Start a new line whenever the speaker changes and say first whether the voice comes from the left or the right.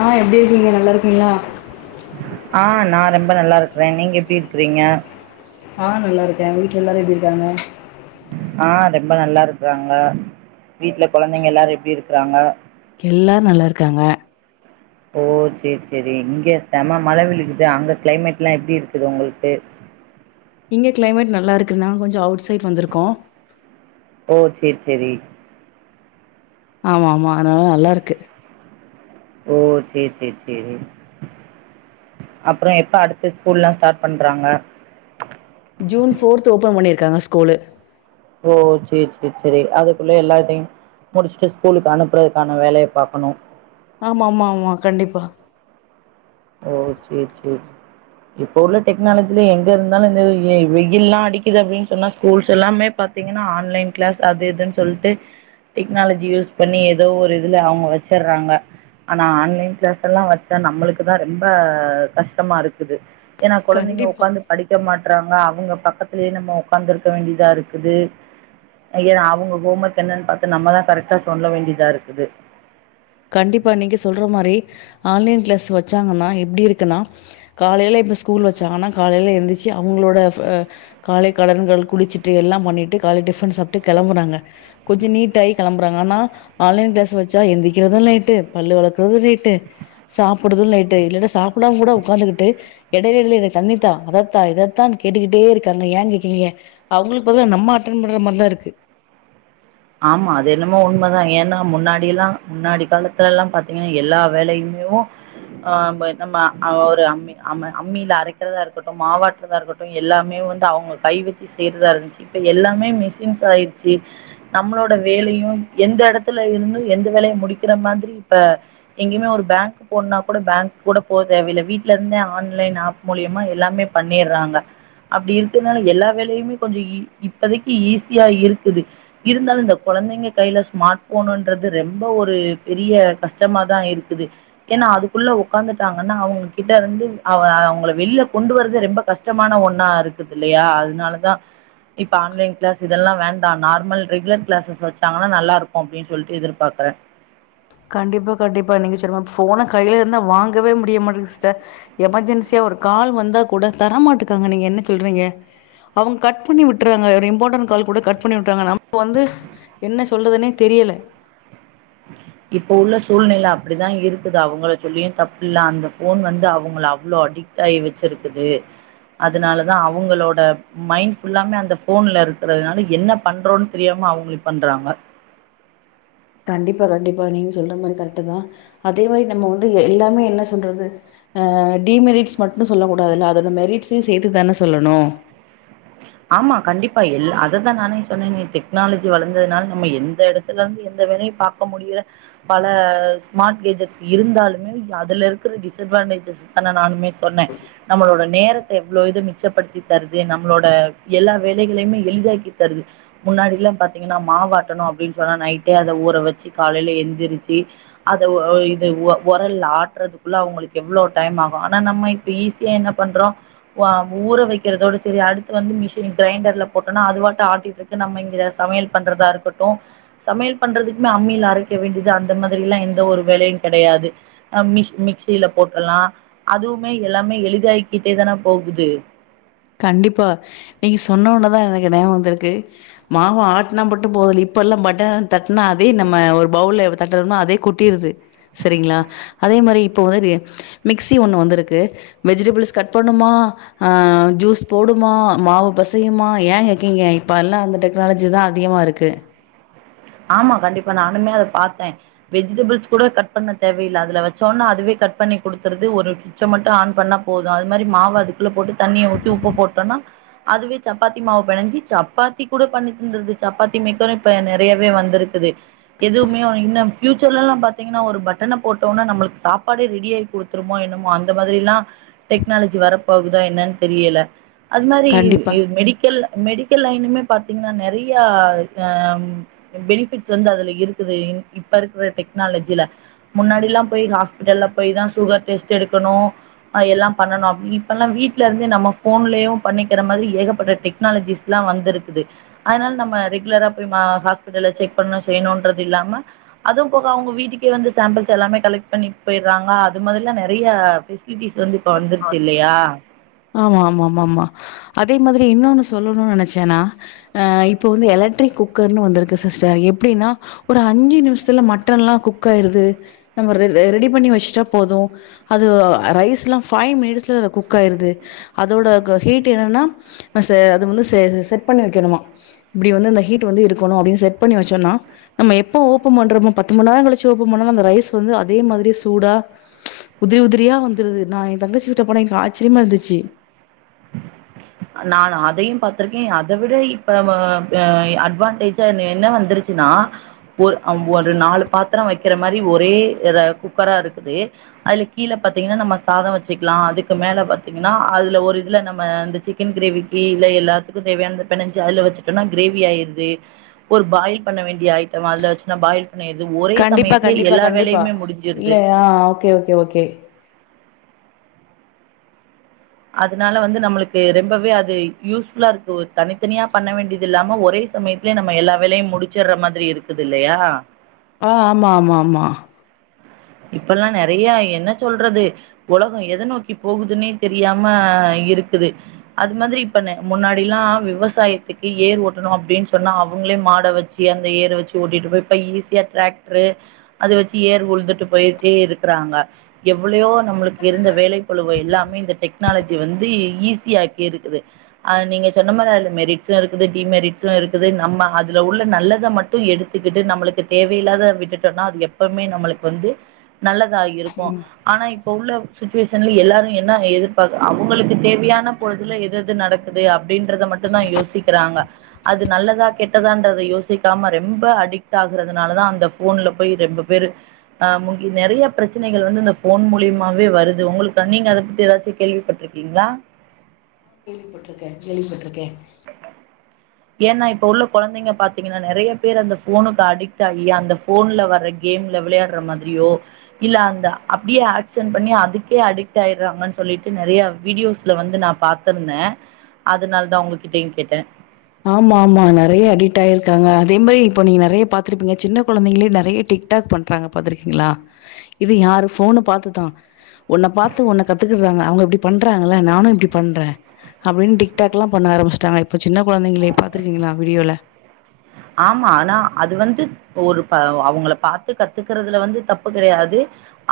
left: ஆஹ் எப்படி இருக்கீங்க நல்லா இருக்கீங்களா
right: ஆ நான் ரொம்ப நல்லா இருக்கறே நீங்க எப்படி இருக்கிறீங்க
left: ஆஹ் நல்லா இருக்க வீட்டுல எல்லாரு எப்படி இருக்காங்க
right: ஆஹ் ரொம்ப நல்லா இருக்கறாங்க வீட்டுல குழந்தைங்க எல்லாரு எப்படி இருக்கிறாங்க
left: எல்லாரு நல்லா இருக்காங்க
right: ஓ செரி செரி இங்க செம மழ விழுக்குது அங்க கிளைமேட் எல்லாம் எப்படி இருக்குது உங்களுக்கு
left: இங்க கிளைமேட் நல்லா இருக்குநா கொஞ்சோ அவுட் சைட் வந்திருக்கோ
right: ஓ செரி செரி
left: ஆமா ஆமா அதனால நல்லா இருக்கு
right: ஓ செரி செரி செரி அப்ரோ எப்ப அடுத்த ஸ்கூல்லா ஸ்டார்ட் பண்றாங்க
left: ஜூன் போர்த் ஓபன் பண்ணிருக்காங்க ஸ்கூலு
right: ஓ செரி செரி செரி அதுக்குள்ள எல்லாத்தையு முடிச்சுட்டு ஸ்கூலுக்கு அனுப்புறதுக்கான வேலைய பார்கக்கணு
left: ஆமா ஆமா ஆமா கண்டிப்பா
right: ஓ செரி செரி இப்ப உள்ள டெக்னாலஜில எங்க இருந்தாலு இந்த வெயில்லா அடிக்குது அப்படின்னு சொன்னா ஸ்கூல்ஸ் எல்லாமே பாத்தீங்கன்னா ஆன்லைன் கிளாஸ் அது இதுன்னு சொல்ட்டு டெக்னாலஜி யூஸ் பண்ணி ஏதோ ஒரு இதுல அவங்க வச்சறாங்க ஆனா ஆன்லைன் கிளாஸ்ல்லா வச்சா நம்மளுக்கு தா ரொம்ப கஷ்டமா இருக்குது ஏனா குழந்தைங்க
left: கண்டிப்பா
right: உட்காந்து படிக்க மாட்ட றாங்க அவங்க பக்கத்துலேயே நம்ம உட்காந்து இருக்க வேண்டியதா இருக்குது ஏ அவங்க ஹோ ஒர்க் என்னன்னு பாத்து நம்மதா கரெக்டா சொல்ல வேண்டியதா இருக்குது
left: கண்டிப்பா நீங்க சொல்ற மாரி ஆன்லைன் கிளாஸ் வச்சாங்கன்னா எப்படி இருக்குன்னா காலையில இப்ப ஸ்கூல் வச்சாங்கன்னா காலையில எழுந்திச்சு அவங்களோட ஆஹ் காலை கடன்கள் குளிச்சுட்டு எல்லாம் பண்ணிட்டு காலை டிஃபன் சாப்பிட்டு கிளம்புறாங்க கொஞ்சோ நீட்டாயி கிளம்புறாங்க ஆனா ஆன்லைன் கிளாஸ் வச்சா எந்திரிக்க க்கிறது லேட்டு பல்லு வளக்குறது லேட்டு சாப்புடுறது லேட்டு இல்லனா சாப்டாம கூட உட்காந்துகிட்டு எடையெடையில எனக்கு தண்ணிதா அதத்தா இதத்தான்னு கேட்டுக்கிட்டே இருக்காங்க ஏங் கேக்ரிங்க அவங்களுக்கு பதிலா நம்ம அட்டன் பண்ற மாரிதா இருக்கு
right: ஆமா அது என்னமோ உண்மதா ஏனா முன்னாடி எல்லா முன்னாடி காலத்துல எல்லா பாத்தீங்கன்னா எல்லா வேலையுமேவு ஆஹ் நம்ம ஒரு அம்மி அம் அம்மியில அரைக்கிறதா இருக்கட்டு மாவாட்டுறதா இருக்கட்டு எல்லாமே வந்து அவங்க கை வச்சு செய்யறதா இருந்ச்சு இப்ப எல்லாமே மிஷின்ஸ் ஆயிருச்சு நம்மளோட வேலையு எந்த எடத்துல இருந்து எந்த வேலைய முடிக்கிற மாதிரி இப்ப எங்கேயுமே ஒரு பேங்க் போணுனா கூட பேங்க் கூட போ தேவல வீட்டுல இருந்தே ஆன்லைன் ஆப் மூலியமா எல்லாமே பண்னிறாங்க அப்படி இருக்கரனால எல்லா வேலையுமே கொஞ்சோ இப்பதைக்கு ஈஸியா இருக்குது இருந்தாலு இந்த கோழந்தைங்க கையில ஸ்மார்ட் போனுன்றது ரொம்ப ஒரு பெரிய கஷ்டமா தா இருக்குது ஏனா அதுக்குள்ள உட்காந்துட்டாங்கன்னா அவங்க கிட்ட இருந்து அவ அவங்கள வெளியில கொண்டு வரது ரொம்ப கஷ்டமான ஒன்னா இருக்குது இல்லையா அதனால தா இப்போ ஆன்லைன் கிளாஸ் இதெல்லா வேண்டா நார்மல் ரெகுலர் கிளாஸஸ் வச்சாங்கன்னா நல்லா இருக்கூ அப்டின் சொல்ட்டு எதிர்பாக்கற
left: கண்டிப்பா கண்டிப்பா நீங்க சொல்மா ஃபோன கையில இருந்தா வாங்கவே முடிய மாட்டேகுது ஸ்டர் எமெர்ஜென்சியா ஒரு கால் வந்தா கூட தரமாட்டேக்காங்க நீங்க என்ன சொல்றீங்க அவங்க கட் பண்ணி விட்டுறாங்க ஒரு இம்பார்ட்டன்ட் கால் கூட கட் பண்ணி விட்டுறாங்க நம வந்து என்ன சொல்றதுன்னே தெரியல
right: இப்போ உள்ள சூழ்நில அப்படிதா இருக்குது அவங்கள சொல்லியு தப்புல்ல அந்த ஃபோன் வந்து அவங்கல அவ்லோ அடிக்ட் ஆகி வச்சிருக்குது அதனாலதா அவங்களோட மைண்ட் ஃபுல்லாமே அந்த போன்ல இருக்கறிறதுனால என்ன பண்றோன் தெரியாம அவங்களு பண்றாங்க
left: கண்டிப்பா கண்டிப்பா நீங்க சொல்ற மாரி கரெக்ட் தா அதே மாரி நம்ம வந்து ஏ எல்லாமே என்ன சொல்றது அஹ் டிமெரிட்ஸ் மட்டு சொல்ல கூடாதுல்ல அதோட மெரிட்ஸையு சேத்துதானே சொல்லணு
right: ஆமா கண்டிப்பா எல் அததா நானே சொன்னனே டெக்னாலஜி வளந்ததுனால நம்ம எந்த எடத்துலருந்து எந்த வேளையும் பாக்க முடியிற பல ஸ்மார்ட் கேஜட்ஸ் இருந்தாலுமே அதுல இருக்கிற டிஸ்அட்வான்டேஜஸ் தான நானுமே சொன்ன நம்மளோட நேரத்த எவ்வளோ இது மிச்சப்படுத்தி தருது நம்மளோட எல்லா வேலைகளையுமே எளிதாக்கி தருது முன்னாடி எல்லா பாத்தீங்கன்னா மாவாட்டணு அப்படின்னு சொன்னா நைட்டே அத ஊற வச்சு காலைல எழுந்திரிச்சு அதை இது உரல்ல ஆட்டுறதுக்குள்ள அவங்களுக்கு எவ்வளவு டைம் ஆகும் ஆனா நம்ம இப்ப ஈஸியா என்ன பண்றோம் ஊற வைக்கிறதோட சரி அடுத்து வந்து கிரைண்டர்ல போட்டோனா அதுவாட்ட ஆட்டிட்டு இருக்கு நம்ம இங்க சமையல் பண்றதா இருக்கட்டு சமையல் பண்றதுக்குமே அம்மியில அரைக்க வேண்டியது அந்த மாதிரி எல்லா எந்த ஒரு வேலையு கிடையாது அ மிஸ் மிக்சில போட்ரலா அதுவுமே எல்லாமே எளிதாயிக்கிட்டே தான போகுது
left: கண்டிப்பா நீங்க சொன்ன ஓனோதா எனக்கு ஞாபகம் வந்துருக்கு மாவ ஆட்டனா மட்டு போதல இப்ப எல்லா பட்ட தட்டனா அதே நம்ம ஒரு பவுல்ல தட்டுறோனா அதே கொட்டிருது சரிங்களா அதே மாரி இப்ப வந்து மிக்சி ஒண்ணு வந்திருக்கு வெஜிடபிள்ஸ் கட் பண்ணுமா ஆஹ் ஜூஸ் போடுமா மாவு பெசையுமா ஏ கேக்கீங்க இப்ப எல்லா அந்த டெக்னாலஜி தா அதிகமா இருக்கு
right: ஆமா கண்டிப்பா நானுமே அத பாத்த வெஜிடேபிள்ஸ் கூட கட் பண்ண தேவயில்ல அதுல வச்சோனா அதுவே கட் பண்ணி குடுத்துடுது ஒரு சுவிட்ச மட்டு ஆன் பண்ணா போது அது மாரி மாவு அதுக்குள்ள போட்டு தண்ணிய ஊத்தி உப்பு போட்டோனா அதுவே சப்பாத்தி மாவு பெனஞ்சி சப்பாத்தி கூட பண்ணி தந்துது சப்பாத்தி மே இப்ப றையாவே வந்திருக்குது எதுவுமே இன்னு பியூச்சர்லல்லா பாத்தீங்கன்னா ஒரு பட்டன போட்டோனா நம்மளுக்கு சாப்பாடே ரெடி ஆகி குடுத்துருமோ என்னமோ அந்த மாதிரி எல்லா டெக்னாலஜி வரப் போகுதா என்னன்னு தெரியல அது மாரி
left: கண்டிப்பா.
right: எ மெடிக்கல்ல மெடிக்கல் லைனுமே பாத்தீங்கன்னா நறையா இந்தம் பெனிஃபிட் வந்து அதுல இருக்குது இப்ப இருக்கிற டெக்னாலஜில முன்னாடில்லாம் போய் ஹாஸ்பிடல்ல போயி தான் சுகர் டெஸ்ட் எடுக்கணும் அ எல்லாம் பண்ணணும் இப்ப எல்லாம் வீட்ல இருந்தே நம்ம ஃபோன்லயும் பண்ணிக்கிற மாதிரி ஏகப்பட்ட டெக்னாலஜிஸ் எல்லாம் வந்திருக்குது அதனால நம்ம ரெகுலரா போய் ம ஹாஸ் டல்லு செக் பண்ணும் செய்யணும்ன்றது இல்லாம அதுவும் போக அவுங்க வீட்டுக்கே வந்து சாம்பிள்ஸ் எல்லாமே கலெக்ட் பண்ணிட்டு போயிடுறாங்க அது மாதிரிலாம் நறைய ஃபெசிலிட்டிஸ் வந்து இப்ப வந்துருச்சு இல்லையா
left: ஆமாம் ஆம ஆம ஆமாம் அதே மாதிரி இன்னொன்னு சொல்லணும்னு நெனச்சேன்னா அ இப்போ வந்து எலக்ட்ரிக் குக்கர்ன்னு வந்திருக்கு சிஸ்டர் எப்படின்னா ஒரு அஞ்சு நிமிஷத்துல மட்டன்லாம் குக் ஆயிருது நம்ம ரெ ரெடி பண்ணி வச்சுட்டா போதும் அது ரைஸ்லாம் ஃபைவ் மினிட்ஸில குக் ஆயிருது அதோட ஹீட் என்னன்னான்னா அ செ அதுவந்து செ செட் பண்ணி வெக்கணுமா இப்படி வந்து அந்த ஹீட் வந்து இருக்கணும் அப்படின்னு செட் பண்ணி வச்சோம்னா நம்ம எப்ப ஓபன் பண்றோமோ பத்து மண் நேரங் கழிச்சு ஓபன் பண்ணா அந்த ரைஸ் வந்து அதே மாதிரியே சூடா உதிரி உதிரியா வந்துருது நான் என் தங்கச்ச வீட்டுக்கு போனேன் ஆச்சரியமா இருந்துச்சு ச்சி
right: நானு அதையும் பாத்திருக்கேன் அத விட இப்ப் வ ப அட்வான்டேஜா என்ன வந்துருச்சுன்னா ஒரு ஒரு நாலு பாத்திரம் வெக்கிற மாதிரி ஒரே குக்கரா இருக்குது அதுல கீழ பாத்தீங்கன்னா நம்ம சாதம் வச்சுக்கலாம் அதுக்கு மேல பா்த்தீங்கன்னா அதுல ஒரு இதுல நம்மந்து சி சிக்கன் கிரேவிக்கு இல்ல எல்லாத்துக்கும் தேவையானத பெனஞ்சு அதுல வெச்சட்டோனா கிரேவி ஆயிருது ஒரு பாயில் பண்ண வேண்டிய ஐட்டம் அதுல வச்சுா பாயில் பண்ணிருது ஒரே
left: கண்டிப்பா
right: சமயத்துல
left: கண்டிப்பா
right: எல்லா
left: கண்டிப்பா
right: வேலையுமே முடிஞ்சிருது
left: இல்ல ஆஹ் ஓகே ஓகே ஓகே
right: அதனால வந்து நம்மளுக்கு ரெம்பவே அது யூஸ்ஃபுல்லா இருக்கு ஒர் தனித்தனியா பண்ண வேண்டியது இல்லாம ஒரே சமயத்லே நம்ம எல்லா வேலையும் முடிச்சர்ற மாதிரி இருக்குது இல்லையா
left: ஆஹ் ஆமா ஆமா ஆமா
right: இப்பெல்லாம் நறையா என்ன சொல்றது உலஹோ எத நோக்கி போகுதுன்னே தெரியாம இருக்குது அது மாதிரி இப்ப ந முன்னாடில்லா விவசாயத்துக்கு ஏர் ஓட்டணும் அப்படின்னு சொன்னா அவங்களே மாட வச்சு அந்த ஏரு வெச்சு ஓட்டிட்டு போய் இப்ப ஈஸியா டிராக்ட்ரு அது வெச் ஏர் உழுதுட்டு போயிட்டே இருக்குறாங்க எவ்வளையோ நம்மளுக்கு இருந்த வேலை பளுவை எல்லாமே இந்த டெக்னாலஜி வந்து ஈஸியாக்கி இருக்குது அ நீங்க சொன்ன மாரி அதுல மெரிட்ஸு இருக்குது டிமெரிட்ஸு இருக்குது நம்ம அதுல உள்ள நல்லத மட்டு எடுத்துக்கிட்டு நம்மளுக்கு தேவையில்லாத விட்டுட்டோனா அது எப் எப்பவுமே நம்மளுக்கு வந்து நல்லதாகி இருக்கும் ஆனா இப்ப உள்ள சிட்டுவேஷன்ல எல்லாரு என்ன எதிர்பாக்குறா அவுங்களுக்கு தேவையான பொழுதுல எது எது நடக்குது அப்டின்றத மட்டுந் தா யோசிக்றாங்க அது நல்லதா கெட்டதான்ரத யோசிக்காம ரெம்ப அடிக்ட் ஆகுறதுனால தா அந்த போன்ல போய் ரெம்ப வேரு அஹ் முகி நறைய ப்ரெச்சனைகள் வந்து இந்த போன் மூலியமாவே வருது உங்களுக்க நீங்க அத பத்தி ஏதாச்சி கேள்விப்பட்டிருக்கீங்களா
left: கேள்விப்பட்டிருக்கேன் கேள்விப்பட்டிருக்கேன்
right: ஏன்னா இப்ப உள்ள கொழந்தைங்க பாத்தீங்கன்னா நறையா பேர் அந்த ஃபோனுக்கு அடிக்ட் ஆகி அந்த ஃபோன்ல வர்ற கேம்ல விளையாடுற மாதிரியோ இல்ல அந்த அப்டியே ஆக்சன் பண்ணி அதுக்கே அடிக்ட் ஆயிடுறாங்கன்னு சொல்லிட்டு நறைய வீடியோஸ்ல வந்து நா பாத்திருந்தே அதுனால் தா உங்ககிட்டயையு கேட்டே
left: ஆமா ஆமா நறைய அடிக்ட் ஆயிருக்காங்க அதே மாரி இப்ப நீங்க நறைய பாத்துருப்பீங்க சின்ன கொழந்தைங்களே நறைய டிக்டாக் பண்றாங்க பாத்துருக்கீங்களா இது யாரு ஃபோன்னு பாத்துதா ஒன்ன பாத்து ஒன்ன கத்துக்கிடுறாங்க அவுங்க இப்படி பண்றாங்கல்ல நானு இப்படி பண்றே அப்படின்னு டிக்டாக் எல்லா பண்ண ஆரம்பிச்சட்டாங்க இப்ப சின்ன கொழந்தைங்களே பாத்துருக்கீங்களா வீடியோல
right: ஆமா ஆனா அது வந்து ஒரு ப வ அவுங்கள பாத்து கத்துக்குறதுல வந்து தப்பு கெடையாது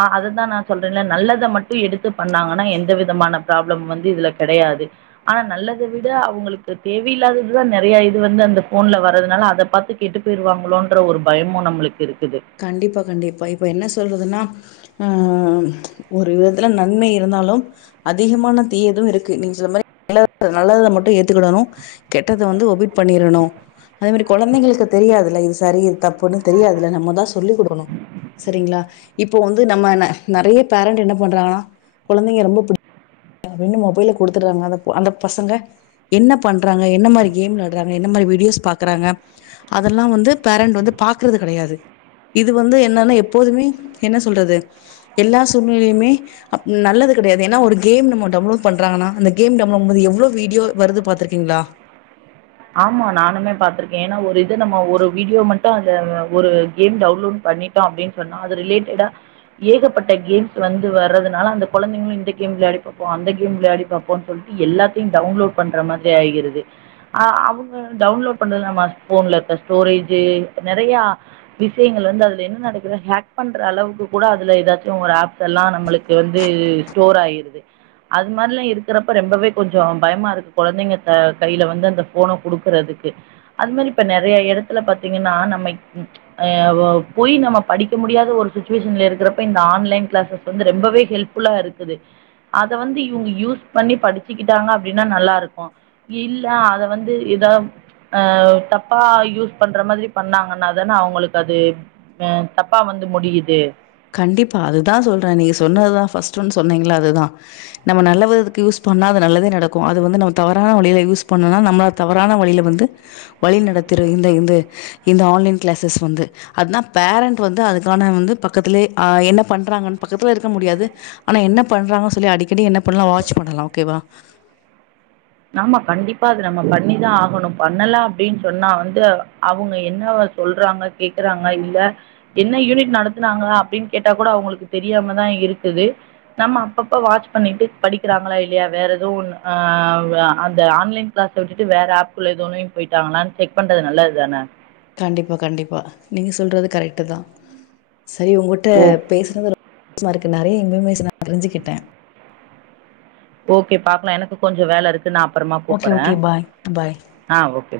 right: ஆஹ் அததா நா சொல்றன்ல நல்லத மட்டு எடுத்து பண்ணாங்கன்னா எந்த விதமான ப்ராப்ளம் வந்து இதுல கெடையாது ஆனா நல்லத விட அவுங்களுக்கு தேவையில்லாததுதா நறைய இது வந்து அந்த ஃபோன்ல வ ரதுனால அத பாத்து கெட்டு போயிருவாங்களோன்ற ஒரு பயமு நம்மளுக்கு இருக்
left: கண்டிப்பா கண்டிப்பா இப்ப என்ன சொல்றதுன்னா ஆஹ் ஒரு விதத்துல நன்மை இருந்தாலு அதிகமான தீயது இருக்கு நீங்க சொன்ன மாரி [inaudible] நல்லத மட்டும் ஏத்துக்கிடணு கெட்டத வந்து ஒமிட் பண்ணிரணு அதே மாரி கொழந்தைங்களுக்கு தெரியாதுல்ல இது சரி இது தப் புனு தெரியாதுல நம்ம தா சொல்லிகுடுகணு செரிங்களா இப்போ வந்து நம்ம ந நறைய பேரண்ட் என்ன பண்றாங்கன்னா கொழந்தைங்க ரொம்ப புடி [unintelligible] மொபைல குடுத்துடுறாங்க அந்த பொ பசங்க என்ன பண்றாங்க என்ன மாரி கேம் விளாடுறாங்க என்ன மாரி வீடியோஸ் பாக்குறாங்க அதெல்லா வந்து பேரண்ட் வந்து பாக்றது கெடையாது இது வந்து என்னன்னா எப்போதுமே என்ன சொல்றது எல்லா சூழ்நிலையுமே அம் நல்லது கடையாது ஏன்னா ஒரு கேம் மோ டவுன்லோட் பண்றாங்கனா அந்த கேம் டமமோது எவ்ளோ வீடியோ வருது பாத்துருக்கீங்களா
right: ஆமா நானுமே பாத்திருக்கேன் ஏன்னா ஒரு இது நம்ம ஒரு வீடியோ மட்டு அந்த ஒரு கேம் டவுன்லோட் பண்ணிட்டோ அப்டின் சொன்னா அது ரிலேட்டடா ஏகப்பட்ட கேம்ஸ் வந்து வர்றதுனால அந்த குழந்தைங்களு இந்த கேம் விளையாடி பாப்போ அந்த கேம் விளையாடி பாப்போம்னு சொல்ட்டு எல்லாத்தையு டவுன்லோட் பண்ற மாதிரி ஆகிருது அ அவுங்க டவுன்லோட் பண்ணுறல ம நம்ம ஃபோன்ல இருக்க ஸ்டோரேஜு நறையா விஷயங்கள் வந்து அதுல என்ன நடக்குது ஹேக் பண்ற அளவுக்கு கூட அதுல ஏதாச்சு ஒரு ஆப்ஸ்ல்லா நம்மளுக்கு வந்து ஸ்டோர் ஆகிர்து அது மாரிலா இருக்குறப்ப ரெம்பவே கொஞ்சோ பயமா இருக்கு கொழந்தைங்க ட கைல வந்து அந்த போன குடுக்குறதுக்கு அது மாரி இப்ப நறைய எடத்துல பாத்தீங்கன்னா நம்ம அ ஒ போய் நம்ம படிக்க முடியாத ஒரு சுட்டுவேஷன்ல இருக்குரப்ப இந்த ஆன்லைன் கிளாஸ் வந்து ரெம்பவே ஹெல்ப் ஃபுல்லா இருக்குது அத வந்து இவுங்க யூஸ் பண்ணி படிச்சிகிட்டாங்க அப்படின்னா நல்லாருக்கு இல்ல அத வ வந்து எதா ஆஹ் தப்பா யூஸ் பண்ற மாதிரி பண்ணாங்கன்னாாதான அவுங்களுக்கு அது அ தப்பா வந்து முடியுது
left: கண்டிப்பா அதுதா சொல்ற நீங்க சொன்னதுதா ஃபஸ்ட் ஒன் சொன்னீங்கல்ல அதுதான் நம்ம நல்லவிதுக்கு யூஸ் பண்ணா அது நல்லதே நடக்கு அது வந்து நம்ம தவறான வழியில யூஸ் பண்ணனா நம்ம தவறான வழில வந்து வழி நடத்திரு இந்து இந்த இந்த ஆன்லைன் கிளாஸஸ் வந்து அதுனா பேரண்ட் வந்து அதுக்கான வந்து பக் பக்கத்துலே ஆ என்ன பண்றாங்கன்னு பக்கத்துல இருக்க முடியாது ஆனா என்ன பண்றாங்க சொல்லி அடிக்கடி என்ன பண்ணலா வாட்ச் பண்ணலா ஓகேவா
right: நாம கண்டிப்பா அது நம்ப பண்ணிதா ஆகணு பண்ணல அப்டின் சொன்னா வந்து அவுங்க என்னவ சொல்றாங்க கேக்குறாங்க இல்ல என்ன யூனிட் நடத்துனாங்களா அப்டின் கேட்டா கூட அவுங்களுக்கு தெரியாமதா இருக்குது நம்ம அப்பப்ப வாட்ச் பண்ணிட்டு படிக்கிறாங்களா இல்லையா வேற எதுவு ஒன்னு ஆஹ் வ அந்த ஆன்லைன் கிளாஸ விட்டுட்டு வேற ஆப்குள்ள எத ஒனுலயு போய்ட்டாங்களான் செக் பண்றது நல்லது தான
left: கண்டிப்பா கண்டிப்பா நீங்க சொல்றது கரெக்ட்டு தா சரி உங்கட்ட
right: ஓ
left: பேசுனது மாருக்கு நறைய இன்பமேஷன தெரிஞ்சுகிட்ட
right: ஓகே பாக்லா எனக் கொஞ்ச வேல இருக் து நா அப்பறமா
left: ஓகே,
right: கூப்புறே
left: ஓகே. பாய். பாய்.
right: ஆ ஓ